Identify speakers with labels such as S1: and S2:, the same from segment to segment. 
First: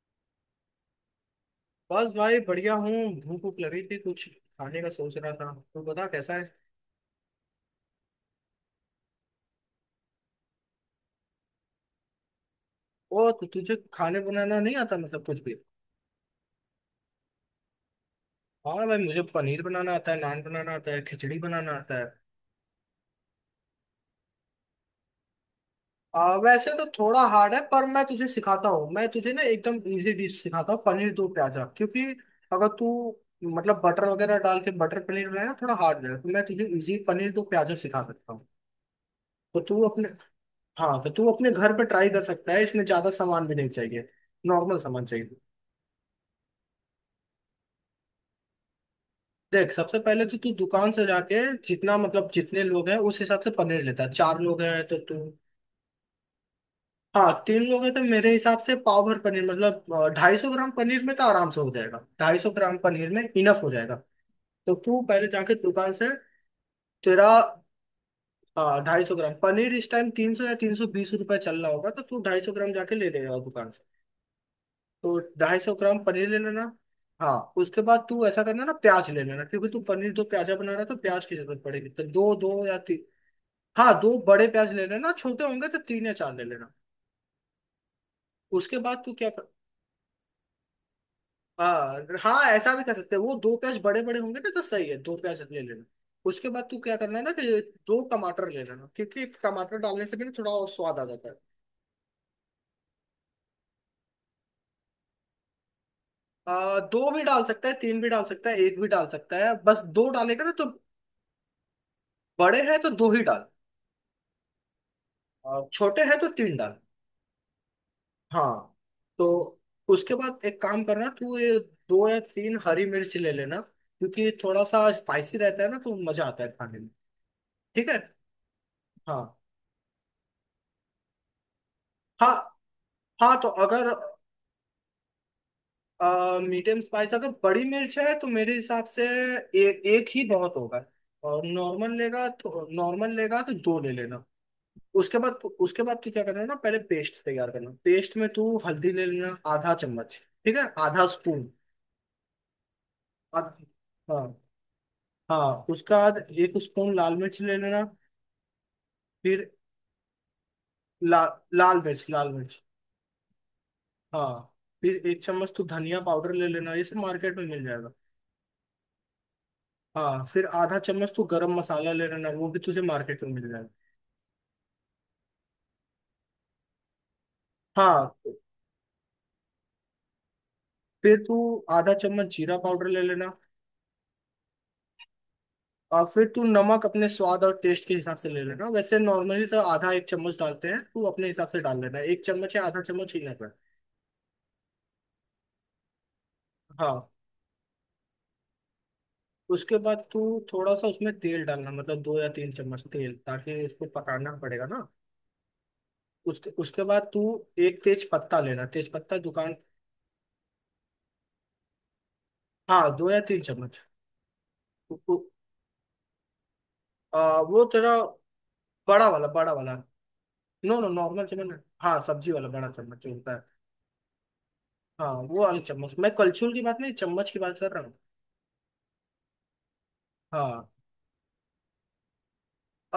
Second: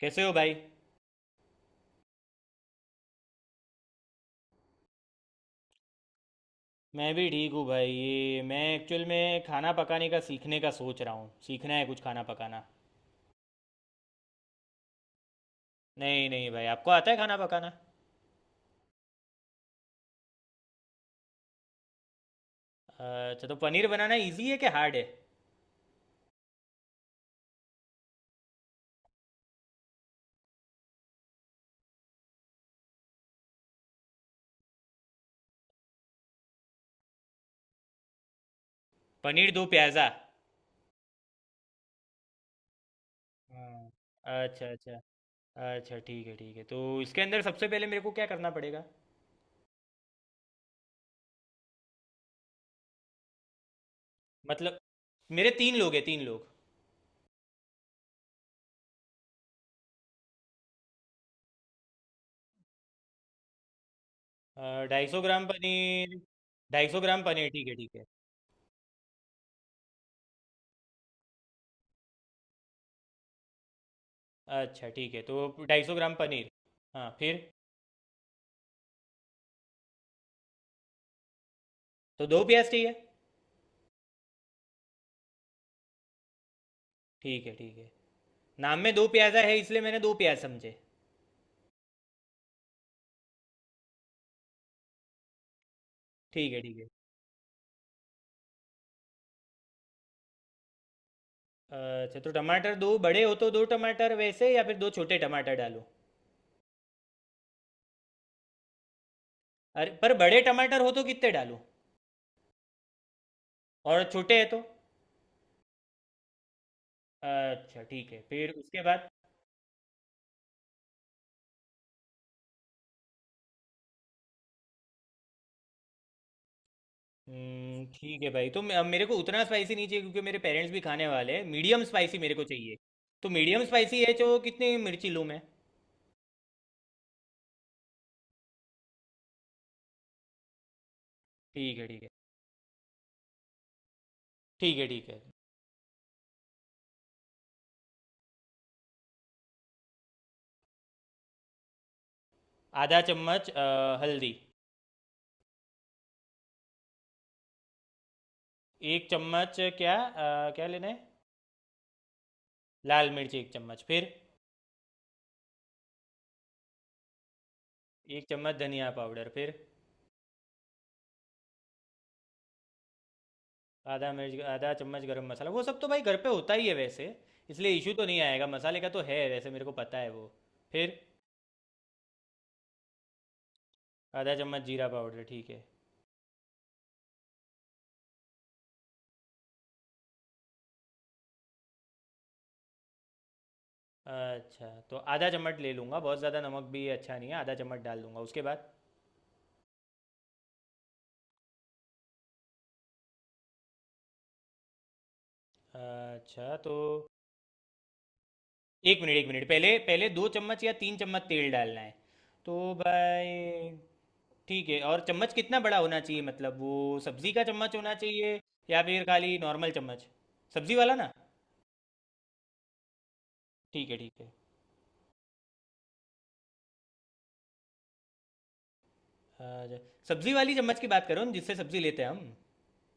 S1: कैसे हो भाई।
S2: बस भाई बढ़िया हूँ। भूख भूख लगी थी, कुछ खाने का सोच रहा था। तू बता कैसा है।
S1: मैं भी ठीक हूँ भाई। ये मैं एक्चुअल में खाना पकाने का सीखने का सोच रहा हूँ। सीखना है कुछ खाना पकाना।
S2: ओ तो तुझे खाने बनाना नहीं आता, मतलब कुछ भी।
S1: नहीं नहीं भाई, आपको आता है खाना पकाना?
S2: हाँ भाई, मुझे पनीर बनाना आता है, नान बनाना आता है, खिचड़ी बनाना आता है।
S1: अच्छा, तो पनीर बनाना इजी है कि हार्ड है?
S2: वैसे तो थोड़ा हार्ड है, पर मैं तुझे सिखाता हूँ। मैं तुझे ना एकदम इजी डिश सिखाता हूँ, पनीर दो प्याजा। क्योंकि अगर तू मतलब बटर वगैरह डाल के बटर पनीर बनाना थोड़ा हार्ड है, तो मैं तुझे इजी पनीर दो प्याजा सिखा सकता हूँ।
S1: पनीर
S2: तो
S1: दो
S2: तू
S1: प्याज़ा।
S2: अपने हाँ तो तू अपने घर पे ट्राई कर सकता है, इसमें ज्यादा सामान भी नहीं
S1: हाँ,
S2: चाहिए।
S1: अच्छा
S2: नॉर्मल
S1: अच्छा।
S2: सामान चाहिए।
S1: अच्छा, ठीक है ठीक है। तो इसके अंदर सबसे पहले मेरे को क्या करना पड़ेगा?
S2: देख, सबसे पहले तो तू दुकान से जाके जितना, मतलब जितने लोग हैं उस हिसाब से पनीर लेता है। चार लोग
S1: मतलब,
S2: हैं तो तू।
S1: मेरे तीन लोग हैं, तीन लोग।
S2: हाँ, तीन लोग हैं तो मेरे हिसाब से पाव भर पनीर, मतलब 250 ग्राम पनीर में तो आराम से हो जाएगा, ढाई सौ ग्राम पनीर में इनफ हो जाएगा। तो तू
S1: ढाई सौ
S2: पहले
S1: ग्राम
S2: जाके दुकान से
S1: पनीर। 250 ग्राम
S2: तेरा।
S1: पनीर, ठीक है ठीक है।
S2: ढाई सौ ग्राम पनीर इस टाइम 300 या 320 रुपये चल रहा होगा, तो तू ढाई सौ ग्राम जाके ले लेगा दुकान से।
S1: अच्छा ठीक
S2: तो
S1: है, तो
S2: ढाई सौ
S1: ढाई सौ
S2: ग्राम
S1: ग्राम
S2: पनीर ले
S1: पनीर।
S2: लेना।
S1: हाँ
S2: हाँ,
S1: फिर?
S2: उसके बाद तू ऐसा करना ना, प्याज ले लेना, क्योंकि तू पनीर दो प्याजा बना रहा है तो प्याज की जरूरत पड़ेगी, तो
S1: तो
S2: दो
S1: दो
S2: दो
S1: प्याज
S2: या
S1: चाहिए।
S2: तीन। हाँ, दो बड़े प्याज ले लेना, छोटे होंगे तो तीन या चार ले लेना।
S1: ठीक है ठीक है। नाम
S2: उसके
S1: में
S2: बाद
S1: दो
S2: तू क्या
S1: प्याजा
S2: कर।
S1: है, इसलिए मैंने दो प्याज समझे।
S2: हाँ हाँ, ऐसा भी कर सकते हैं, वो दो प्याज बड़े बड़े होंगे ना, तो सही है, दो प्याज ले लेना। उसके
S1: ठीक है
S2: बाद
S1: ठीक
S2: तू
S1: है।
S2: क्या करना है ना कि दो टमाटर ले लेना, क्योंकि टमाटर डालने से भी ना थोड़ा और स्वाद आ जाता है।
S1: अच्छा, तो टमाटर दो बड़े हो तो दो टमाटर वैसे, या फिर दो छोटे टमाटर डालो?
S2: दो भी डाल सकता है, तीन भी डाल सकता है, एक भी डाल सकता है, बस
S1: अरे
S2: दो
S1: पर बड़े
S2: डालेगा ना तो।
S1: टमाटर हो तो कितने डालो?
S2: बड़े हैं तो दो ही डाल,
S1: और छोटे हैं तो?
S2: और छोटे हैं तो तीन डाल।
S1: अच्छा ठीक है। फिर
S2: हाँ।
S1: उसके बाद?
S2: तो उसके बाद एक काम करना तू ये, दो या तीन हरी मिर्च ले लेना, क्योंकि थोड़ा सा स्पाइसी रहता है ना, तो मजा आता है खाने में। ठीक है।
S1: ठीक है भाई। तो मेरे को
S2: हाँ
S1: उतना स्पाइसी नहीं चाहिए, क्योंकि मेरे पेरेंट्स भी खाने वाले हैं। मीडियम स्पाइसी
S2: हाँ।
S1: मेरे को चाहिए। तो
S2: हाँ तो
S1: मीडियम
S2: अगर
S1: स्पाइसी है जो, कितनी मिर्ची लूँ मैं?
S2: मीडियम स्पाइस, अगर बड़ी मिर्च है तो मेरे हिसाब से एक ही बहुत होगा, और
S1: ठीक है
S2: नॉर्मल
S1: ठीक है।
S2: लेगा, तो नॉर्मल लेगा तो दो ले लेना।
S1: ठीक है ठीक
S2: उसके
S1: है।
S2: बाद उसके बाद तू क्या करना ना, पहले पेस्ट तैयार करना। पेस्ट में तू हल्दी ले लेना, आधा चम्मच ठीक है, आधा स्पून।
S1: आधा चम्मच हल्दी।
S2: हाँ। हाँ उसका बाद एक स्पून लाल मिर्च ले लेना।
S1: एक
S2: फिर
S1: चम्मच क्या, क्या लेना है?
S2: ला, लाल मिर्च।
S1: लाल मिर्च 1 चम्मच। फिर?
S2: हाँ फिर एक चम्मच तू धनिया पाउडर ले लेना, ये सब मार्केट में मिल जाएगा।
S1: 1 चम्मच धनिया पाउडर। फिर?
S2: हाँ फिर आधा चम्मच तू गरम मसाला ले लेना, वो भी तुझे मार्केट में मिल जाएगा।
S1: आधा मिर्च, आधा चम्मच गरम मसाला। वो सब तो भाई घर पे होता ही है वैसे। इसलिए इशू तो
S2: हाँ
S1: नहीं आएगा मसाले का, तो है वैसे, मेरे को पता है वो। फिर?
S2: फिर तू आधा चम्मच जीरा पाउडर ले लेना।
S1: आधा चम्मच जीरा पाउडर, ठीक है।
S2: और फिर तू नमक अपने स्वाद और टेस्ट के हिसाब से ले लेना, वैसे नॉर्मली तो आधा एक चम्मच डालते हैं, तू अपने हिसाब से डाल लेना, एक चम्मच या आधा चम्मच ही लेना।
S1: अच्छा, तो आधा चम्मच ले लूँगा। बहुत ज़्यादा नमक भी
S2: हाँ।
S1: अच्छा नहीं है। आधा चम्मच डाल दूंगा। उसके बाद?
S2: उसके बाद तू थोड़ा सा उसमें तेल डालना, मतलब दो या तीन चम्मच तेल, ताकि उसको पकाना पड़ेगा ना। उसके
S1: अच्छा तो।
S2: उसके बाद तू एक तेज पत्ता लेना, तेज
S1: एक मिनट
S2: पत्ता
S1: एक मिनट
S2: दुकान।
S1: पहले पहले 2 चम्मच या 3 चम्मच तेल डालना है तो
S2: हाँ दो या
S1: भाई?
S2: तीन चम्मच।
S1: ठीक है,
S2: उ-
S1: और
S2: उ-
S1: चम्मच कितना बड़ा होना चाहिए, मतलब वो सब्ज़ी का
S2: वो
S1: चम्मच होना
S2: तेरा
S1: चाहिए, या फिर
S2: बड़ा वाला,
S1: खाली
S2: बड़ा
S1: नॉर्मल
S2: वाला।
S1: चम्मच? सब्ज़ी
S2: नो नो,
S1: वाला ना?
S2: नॉर्मल चम्मच। हाँ, सब्जी वाला बड़ा चम्मच जो होता है।
S1: ठीक है ठीक है।
S2: हाँ वो वाला चम्मच, मैं कलछुल की बात नहीं, चम्मच की बात कर रहा हूँ।
S1: अ, ज- सब्जी वाली
S2: हाँ।
S1: चम्मच की बात करो न, जिससे सब्जी लेते हैं हम।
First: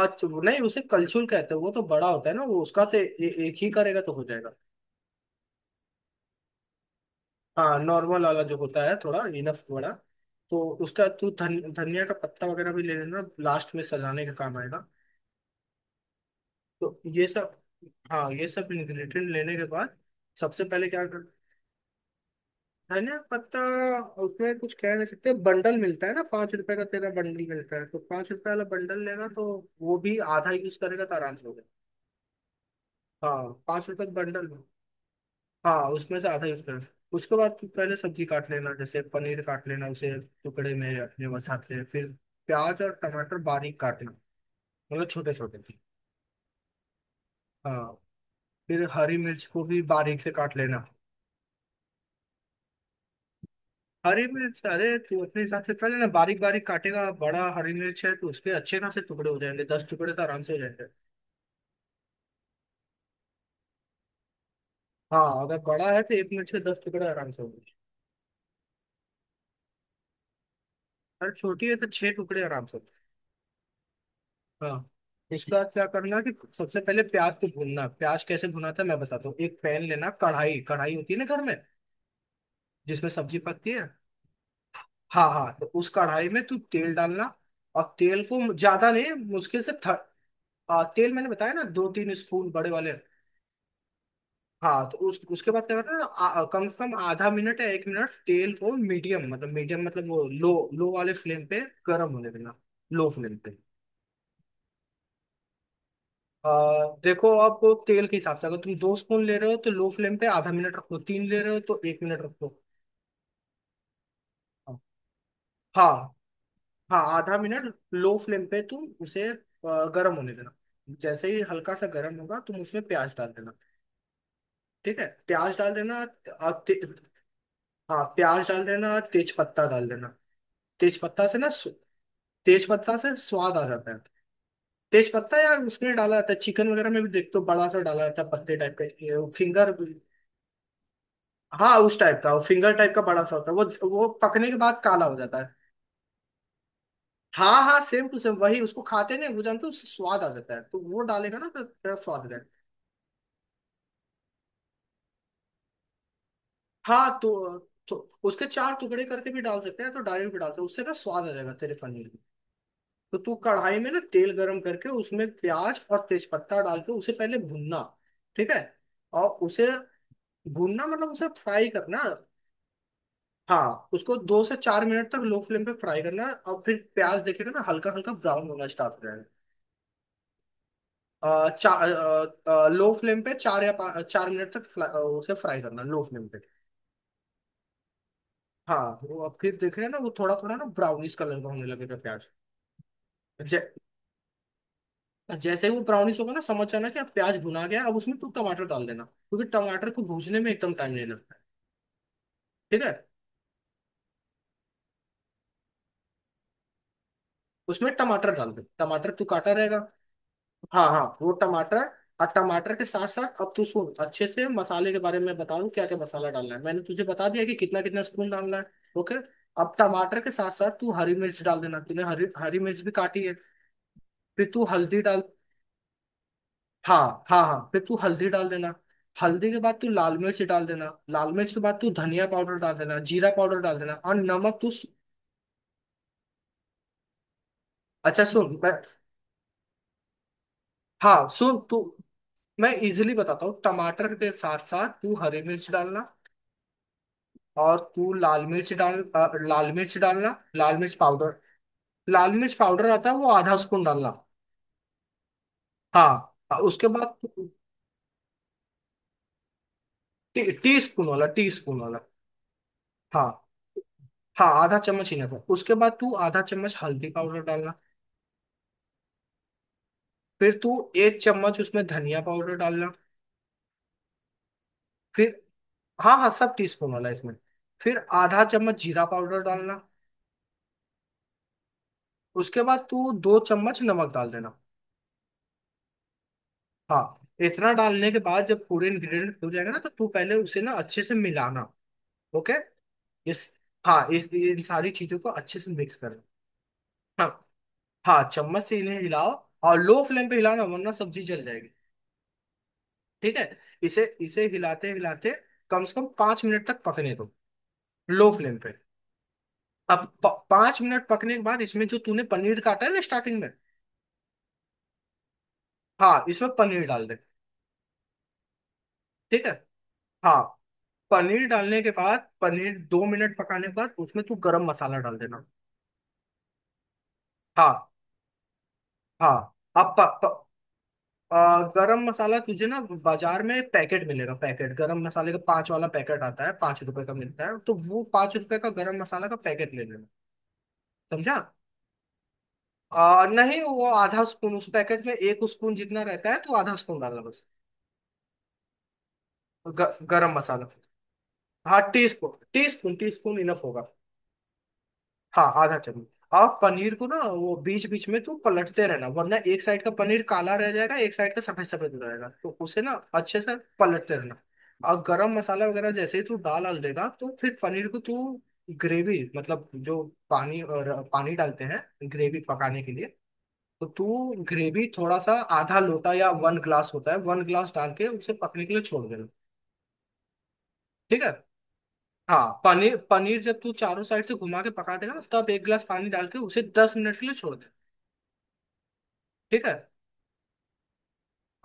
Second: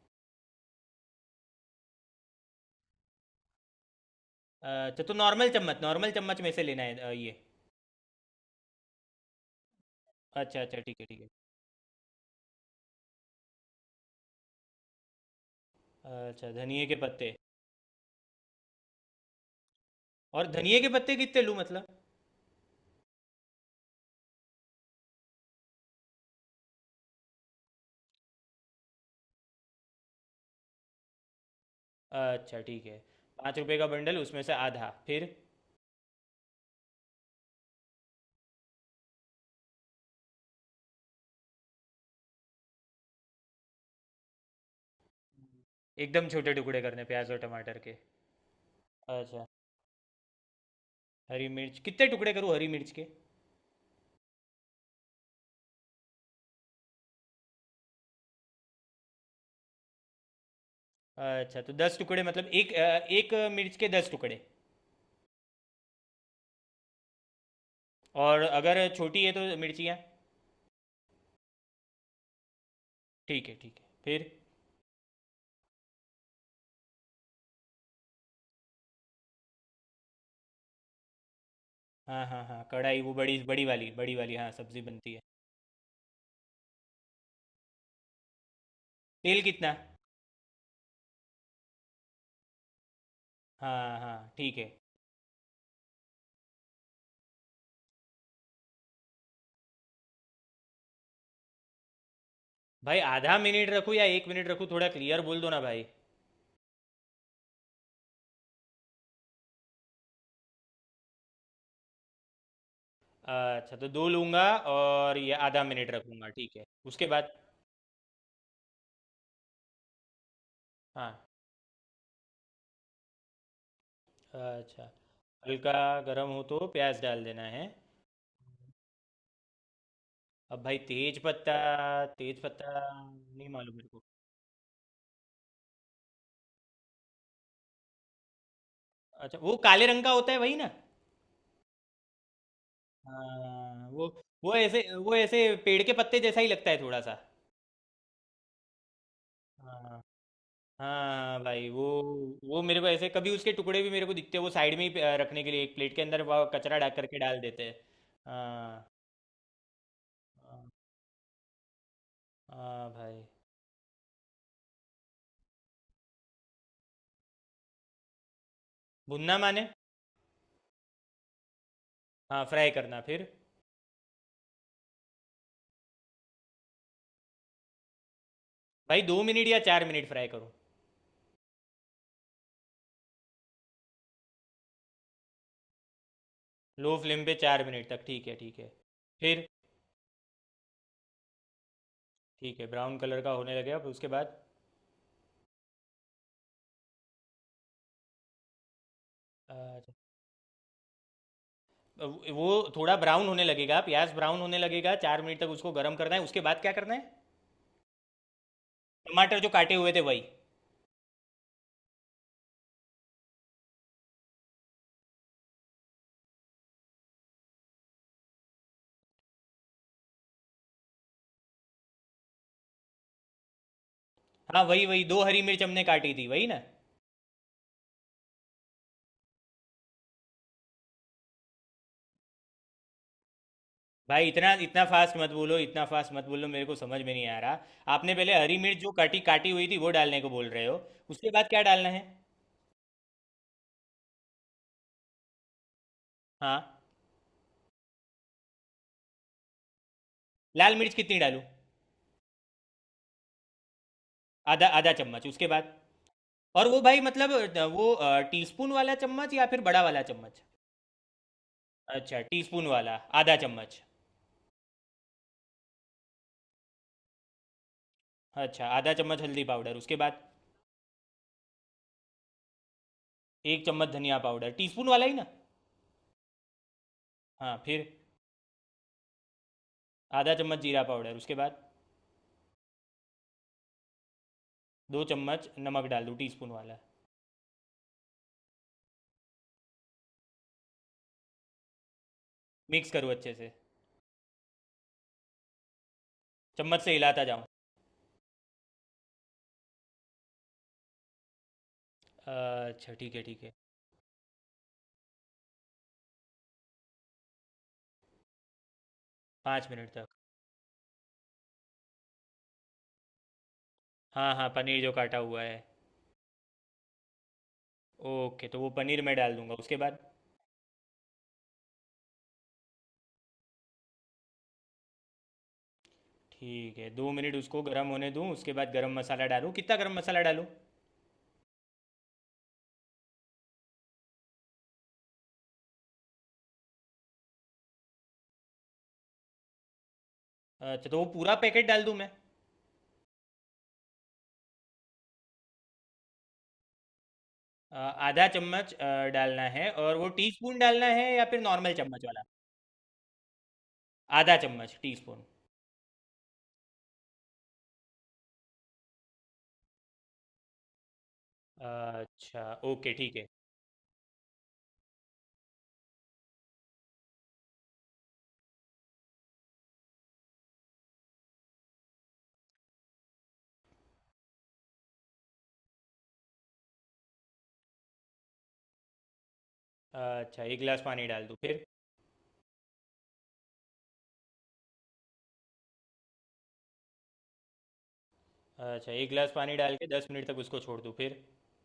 S2: अच्छा वो नहीं, उसे कलछुल कहते हैं, वो तो बड़ा होता है ना वो। उसका तो ए, ए- एक ही करेगा तो हो जाएगा।
S1: अच्छा, तो नॉर्मल चम्मच, नॉर्मल चम्मच में से लेना है ये?
S2: हाँ, नॉर्मल वाला जो होता है, थोड़ा इनफ वाला। तो
S1: अच्छा अच्छा, ठीक है
S2: उसका
S1: ठीक है।
S2: तू धनिया का पत्ता वगैरह भी ले लेना, लास्ट में सजाने का काम आएगा।
S1: अच्छा, धनिए के
S2: तो ये
S1: पत्ते।
S2: सब। हाँ, ये सब इंग्रेडिएंट लेने के बाद
S1: और
S2: सबसे
S1: धनिए के
S2: पहले क्या
S1: पत्ते
S2: कर।
S1: कितने लूँ, मतलब?
S2: धनिया पत्ता, उसमें कुछ कह नहीं सकते, बंडल मिलता है ना 5 रुपए का, तेरा बंडल मिलता है तो पाँच रुपए वाला बंडल लेगा, तो वो भी आधा यूज करेगा तो आराम से हो गया।
S1: अच्छा ठीक है।
S2: हाँ,
S1: 5 रुपए का
S2: पाँच रुपए का
S1: बंडल, उसमें
S2: बंडल।
S1: से आधा। फिर?
S2: हाँ उसमें से आधा यूज कर। उसके बाद पहले सब्जी काट लेना, जैसे पनीर काट लेना उसे टुकड़े में अपने वसात से। फिर प्याज और टमाटर बारीक काटना, मतलब छोटे छोटे।
S1: एकदम छोटे टुकड़े करने प्याज और टमाटर
S2: हाँ।
S1: के?
S2: फिर हरी मिर्च
S1: अच्छा,
S2: को भी बारीक से काट लेना।
S1: हरी मिर्च कितने टुकड़े करूँ, हरी मिर्च के?
S2: हरी मिर्च, अरे तू अपने हिसाब से पहले ना बारीक बारीक काटेगा, बड़ा हरी मिर्च है तो उसके अच्छे खासे टुकड़े हो जाएंगे, 10 टुकड़े तो आराम से हो जाएंगे।
S1: अच्छा, तो 10 टुकड़े, मतलब एक, एक मिर्च के 10 टुकड़े?
S2: हाँ, अगर बड़ा है तो एक मिर्च के दस टुकड़े आराम से हो जाएंगे,
S1: और अगर छोटी है तो मिर्चियाँ?
S2: अगर छोटी है तो 6 टुकड़े आराम से।
S1: ठीक है ठीक है। फिर?
S2: हाँ। उसका क्या करना कि सबसे पहले प्याज को भूनना। प्याज कैसे भुना था मैं बताता हूँ। एक पैन लेना, कढ़ाई कढ़ाई होती है ना घर में,
S1: हाँ हाँ हाँ, कढ़ाई
S2: जिसमें
S1: वो बड़ी
S2: सब्जी
S1: बड़ी
S2: पकती है।
S1: वाली, बड़ी वाली हाँ, सब्जी बनती है।
S2: हाँ हाँ, तो उस कढ़ाई में तू तेल डालना, और तेल को ज्यादा नहीं,
S1: तेल
S2: मुश्किल से
S1: कितना?
S2: तेल मैंने बताया ना दो तीन स्पून बड़े वाले।
S1: हाँ हाँ ठीक है।
S2: हाँ, तो उस उसके बाद क्या करना ना, कम से कम आधा मिनट या एक मिनट तेल को मीडियम, मतलब मीडियम, मतलब वो लो, लो वाले फ्लेम पे गर्म होने देना।
S1: भाई,
S2: लो
S1: आधा
S2: फ्लेम पे।
S1: मिनट रखूँ या 1 मिनट रखूँ, थोड़ा क्लियर बोल दो ना भाई।
S2: आ, देखो आप, तेल के हिसाब से अगर तुम दो स्पून ले रहे हो तो लो फ्लेम पे आधा मिनट रखो, तीन ले रहे हो तो एक मिनट रखो।
S1: अच्छा, तो दो लूँगा। और ये आधा मिनट
S2: हाँ।
S1: रखूँगा, ठीक है।
S2: हाँ,
S1: उसके बाद?
S2: आधा मिनट लो फ्लेम पे तुम उसे गर्म होने देना।
S1: हाँ।
S2: जैसे ही हल्का सा गर्म होगा तुम उसमें प्याज डाल देना।
S1: अच्छा।
S2: ठीक है, प्याज
S1: हल्का
S2: डाल देना
S1: गर्म हो तो
S2: और
S1: प्याज डाल देना है?
S2: हाँ, प्याज डाल देना और तेज पत्ता डाल देना।
S1: अब भाई,
S2: तेज
S1: तेज
S2: पत्ता से ना,
S1: पत्ता? तेज
S2: तेज
S1: पत्ता
S2: पत्ता से
S1: नहीं
S2: स्वाद आ
S1: मालूम मेरे
S2: जाता है।
S1: को।
S2: तेज पत्ता यार, उसमें डाला जाता है, चिकन वगैरह में भी देखते हो बड़ा सा डाला जाता है, पत्ते टाइप का
S1: अच्छा, वो
S2: फिंगर।
S1: काले रंग का होता है वही ना?
S2: हाँ, उस टाइप का, वो फिंगर टाइप का बड़ा सा होता है
S1: हाँ
S2: वो।
S1: वो।
S2: वो पकने
S1: वो
S2: के बाद
S1: ऐसे,
S2: काला
S1: वो
S2: हो जाता
S1: ऐसे
S2: है।
S1: पेड़ के पत्ते जैसा ही लगता है थोड़ा सा।
S2: हाँ हाँ, सेम टू सेम वही, उसको खाते हैं ना वो, जानते हो, उससे
S1: हाँ,
S2: स्वाद आ जाता है, तो वो डालेगा
S1: हाँ
S2: ना तो
S1: भाई वो।
S2: तेरा स्वाद रहेगा।
S1: वो मेरे को ऐसे कभी उसके टुकड़े भी मेरे को दिखते हैं, वो साइड में ही रखने के लिए एक प्लेट के अंदर वो कचरा डाल
S2: हाँ।
S1: करके डाल देते हैं।
S2: तो उसके चार
S1: हाँ
S2: टुकड़े करके भी डाल सकते हैं, तो डायरेक्ट भी डाल सकते हैं,
S1: हाँ।
S2: उससे ना स्वाद आ जाएगा तेरे पनीर में।
S1: हाँ
S2: तो
S1: भाई।
S2: तू कढ़ाई में ना तेल गरम करके उसमें प्याज और तेज पत्ता डाल के उसे पहले भूनना, ठीक है। और
S1: भुनना
S2: उसे,
S1: माने?
S2: भूनना मतलब उसे फ्राई करना।
S1: हाँ, फ्राई करना। फिर?
S2: हाँ, उसको दो से चार मिनट तक लो फ्लेम पे फ्राई करना है, और फिर प्याज देखिएगा ना हल्का हल्का ब्राउन होना
S1: भाई
S2: स्टार्ट हो
S1: 2 मिनट या 4 मिनट फ्राई करो?
S2: जाएगा। चार, लो फ्लेम पे चार या पाँच, 4 मिनट तक उसे फ्राई करना लो फ्लेम पे।
S1: लो फ्लेम पे 4 मिनट तक, ठीक है ठीक है।
S2: हाँ, वो अब
S1: फिर?
S2: फिर देख रहे हैं ना वो थोड़ा थोड़ा ना ब्राउनिश कलर का होने लगेगा प्याज।
S1: ठीक है, ब्राउन कलर का होने
S2: जै,
S1: लगेगा। फिर उसके बाद?
S2: जैसे ही वो ब्राउनिश होगा ना, समझ जाना कि अब प्याज भुना गया। अब उसमें तू टमाटर डाल देना, क्योंकि टमाटर
S1: अच्छा,
S2: को भूनने में एकदम टाइम नहीं लगता है,
S1: अब वो
S2: ठीक है।
S1: थोड़ा ब्राउन होने लगेगा, प्याज ब्राउन होने लगेगा, 4 मिनट तक उसको गर्म करना है। उसके बाद क्या करना है?
S2: उसमें टमाटर डाल दे, टमाटर तू
S1: टमाटर जो
S2: काटा
S1: काटे
S2: रहेगा।
S1: हुए थे वही?
S2: हाँ हाँ, वो टमाटर। और टमाटर के साथ साथ अब तू सुन अच्छे से, मसाले के बारे में बता दूं क्या क्या मसाला डालना है, मैंने तुझे बता दिया कि कितना कितना स्पून डालना है। ओके। अब टमाटर के साथ साथ तू हरी मिर्च डाल देना, तूने हरी हरी मिर्च भी काटी है। फिर
S1: हाँ
S2: तू
S1: वही
S2: हल्दी
S1: वही, दो
S2: डाल,
S1: हरी मिर्च हमने काटी थी, वही ना?
S2: हाँ हाँ हाँ, फिर तू हल्दी डाल देना। हल्दी के बाद तू लाल मिर्च डाल देना, लाल मिर्च के बाद तू धनिया पाउडर डाल देना, जीरा पाउडर डाल देना, और
S1: भाई इतना
S2: नमक तू।
S1: इतना फास्ट मत बोलो, इतना फास्ट मत बोलो, मेरे को समझ में नहीं आ रहा। आपने
S2: अच्छा,
S1: पहले
S2: सुन
S1: हरी
S2: मैं,
S1: मिर्च जो काटी काटी हुई थी, वो डालने को बोल रहे हो?
S2: हाँ
S1: उसके बाद
S2: सुन
S1: क्या
S2: तू,
S1: डालना है?
S2: मैं इजिली बताता हूँ। टमाटर के साथ साथ तू हरी मिर्च डालना,
S1: हाँ।
S2: और तू लाल मिर्च डाल लाल मिर्च डालना, लाल
S1: लाल
S2: मिर्च
S1: मिर्च कितनी
S2: पाउडर।
S1: डालूं?
S2: लाल मिर्च पाउडर आता है, वो आधा स्पून डालना।
S1: आधा आधा चम्मच, उसके बाद?
S2: हाँ
S1: और वो
S2: उसके
S1: भाई
S2: बाद
S1: मतलब,
S2: तू,
S1: वो टीस्पून वाला चम्मच या फिर बड़ा वाला चम्मच?
S2: टी स्पून वाला, टी स्पून वाला।
S1: अच्छा, टीस्पून वाला।
S2: हाँ
S1: आधा चम्मच।
S2: हाँ, आधा चम्मच ही ना। उसके बाद तू आधा चम्मच हल्दी पाउडर डालना।
S1: अच्छा, आधा चम्मच हल्दी पाउडर। उसके बाद?
S2: फिर तू एक चम्मच उसमें धनिया पाउडर डालना।
S1: 1 चम्मच धनिया पाउडर, टीस्पून वाला ही ना?
S2: फिर, हाँ हाँ, सब टी स्पून वाला इसमें।
S1: हाँ फिर?
S2: फिर आधा चम्मच जीरा पाउडर डालना।
S1: आधा चम्मच जीरा पाउडर। उसके बाद?
S2: उसके बाद तू दो चम्मच नमक डाल देना।
S1: 2 चम्मच नमक डाल दूँ, टीस्पून वाला?
S2: हाँ, इतना डालने के बाद जब पूरे इंग्रेडिएंट हो जाएगा ना, तो तू पहले उसे ना अच्छे से मिलाना। ओके।
S1: मिक्स करूँ अच्छे से?
S2: इस हाँ, इस, इन सारी चीजों को अच्छे से मिक्स करें।
S1: चम्मच से हिलाता
S2: हाँ
S1: जाऊँ।
S2: हाँ, चम्मच से इन्हें हिलाओ, और लो फ्लेम पे हिलाना वरना सब्जी जल जाएगी।
S1: अच्छा ठीक है
S2: ठीक
S1: ठीक
S2: है।
S1: है।
S2: इसे इसे हिलाते हिलाते कम से कम 5 मिनट तक पकने दो, लो फ्लेम पे।
S1: 5 मिनट
S2: अब
S1: तक?
S2: पाँच मिनट पकने के बाद इसमें जो तूने पनीर काटा है ना स्टार्टिंग में,
S1: हाँ हाँ, पनीर जो काटा हुआ है।
S2: हाँ इसमें पनीर डाल दे,
S1: ओके, तो वो पनीर मैं डाल
S2: ठीक है।
S1: दूंगा, उसके बाद?
S2: हाँ, पनीर डालने के बाद, पनीर 2 मिनट पकाने के बाद उसमें तू गरम मसाला डाल देना।
S1: ठीक है, 2 मिनट उसको गर्म
S2: हाँ
S1: होने दूँ, उसके बाद गरम मसाला
S2: हाँ,
S1: डालूँ। कितना गरम
S2: अब प,
S1: मसाला डालूँ?
S2: प, गरम मसाला तुझे ना बाजार में पैकेट मिलेगा, पैकेट गरम मसाले का, पांच वाला पैकेट आता है, 5 रुपए का मिलता है, तो वो पांच रुपए का गरम मसाला का पैकेट ले लेना।
S1: अच्छा, तो वो पूरा
S2: समझा।
S1: पैकेट डाल दूँ मैं?
S2: नहीं, वो आधा स्पून, उस पैकेट में एक स्पून जितना रहता है, तो आधा स्पून डालना बस।
S1: अ, आधा चम्मच डालना है, और वो
S2: गरम
S1: टीस्पून
S2: मसाला।
S1: डालना है या फिर नॉर्मल
S2: हाँ,
S1: चम्मच वाला?
S2: टी स्पून इनफ होगा।
S1: आधा चम्मच टीस्पून?
S2: हाँ, आधा चम्मच। आप पनीर को ना वो बीच बीच में तो पलटते रहना, वरना एक साइड का पनीर काला रह जाएगा, एक साइड का सफेद सफेद रहेगा,
S1: अच्छा
S2: तो उसे
S1: ओके
S2: ना
S1: ठीक है।
S2: अच्छे से पलटते रहना। और गरम मसाला वगैरह जैसे ही तू डाल डाल देगा, तो फिर पनीर को तू ग्रेवी, मतलब जो पानी और पानी डालते हैं ग्रेवी पकाने के लिए, तो तू ग्रेवी थोड़ा सा, आधा लोटा या वन ग्लास होता है, वन ग्लास डाल के उसे पकने के लिए छोड़ देना,
S1: अच्छा, 1 गिलास पानी
S2: ठीक
S1: डाल
S2: है।
S1: दूँ फिर?
S2: हाँ, पनीर पनीर जब तू चारों साइड से घुमा के पका देगा, तब एक गिलास पानी डाल के उसे 10 मिनट के लिए छोड़,
S1: अच्छा, एक गिलास पानी
S2: ठीक है।
S1: डाल के 10 मिनट तक उसको छोड़ दूँ, फिर?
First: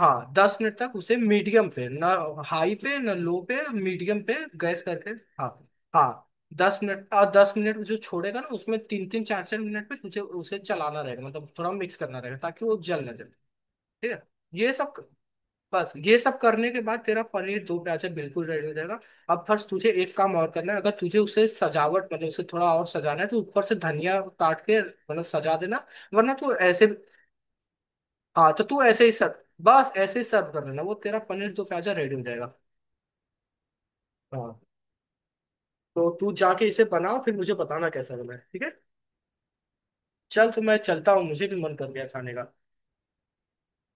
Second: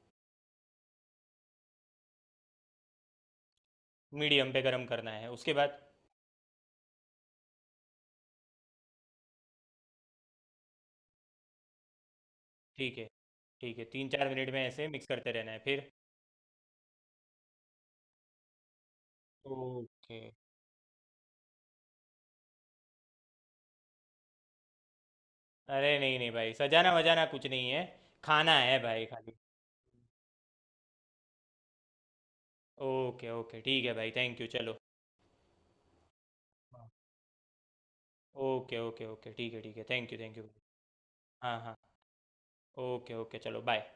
S2: हाँ, दस मिनट तक उसे मीडियम पे ना, हाई पे ना, लो पे, मीडियम पे
S1: मीडियम पे
S2: गैस
S1: गर्म
S2: करके।
S1: करना है,
S2: हाँ
S1: उसके बाद?
S2: हाँ, दस मिनट, और दस मिनट जो छोड़ेगा ना उसमें तीन तीन चार चार मिनट पे तुझे उसे चलाना रहेगा, मतलब थोड़ा मिक्स करना रहेगा, ताकि वो
S1: ठीक
S2: जल
S1: है
S2: ना जाए।
S1: ठीक है, तीन
S2: ठीक है।
S1: चार मिनट में
S2: ये
S1: ऐसे
S2: सब,
S1: मिक्स करते रहना है फिर?
S2: बस ये सब करने के बाद तेरा पनीर दो प्याजा बिल्कुल रेडी हो जाएगा। अब फर्स्ट तुझे एक
S1: ओके।
S2: काम और करना है, अगर तुझे उसे सजावट, मतलब उसे थोड़ा और सजाना है, तो ऊपर से धनिया काट के मतलब सजा देना।
S1: अरे नहीं नहीं
S2: वरना तू
S1: भाई,
S2: ऐसे,
S1: सजाना वजाना कुछ नहीं है,
S2: हाँ
S1: खाना
S2: तो
S1: है
S2: तू
S1: भाई
S2: ऐसे ही
S1: खाली।
S2: सर्व, बस ऐसे ही सर्व कर लेना, वो तेरा पनीर दो प्याजा रेडी हो जाएगा।
S1: ओके ओके, ठीक है भाई, थैंक यू,
S2: हाँ,
S1: चलो।
S2: तो तू जाके इसे
S1: हाँ।
S2: बनाओ फिर मुझे बताना कैसा बना है, ठीक है।
S1: ओके ओके ओके, ठीक है ठीक है, थैंक यू थैंक यू।
S2: चल तो मैं चलता हूँ, मुझे
S1: हाँ
S2: भी मन
S1: हाँ।
S2: कर गया खाने का।
S1: ओके ओके, चलो बाय।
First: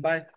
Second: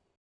S2: बाय।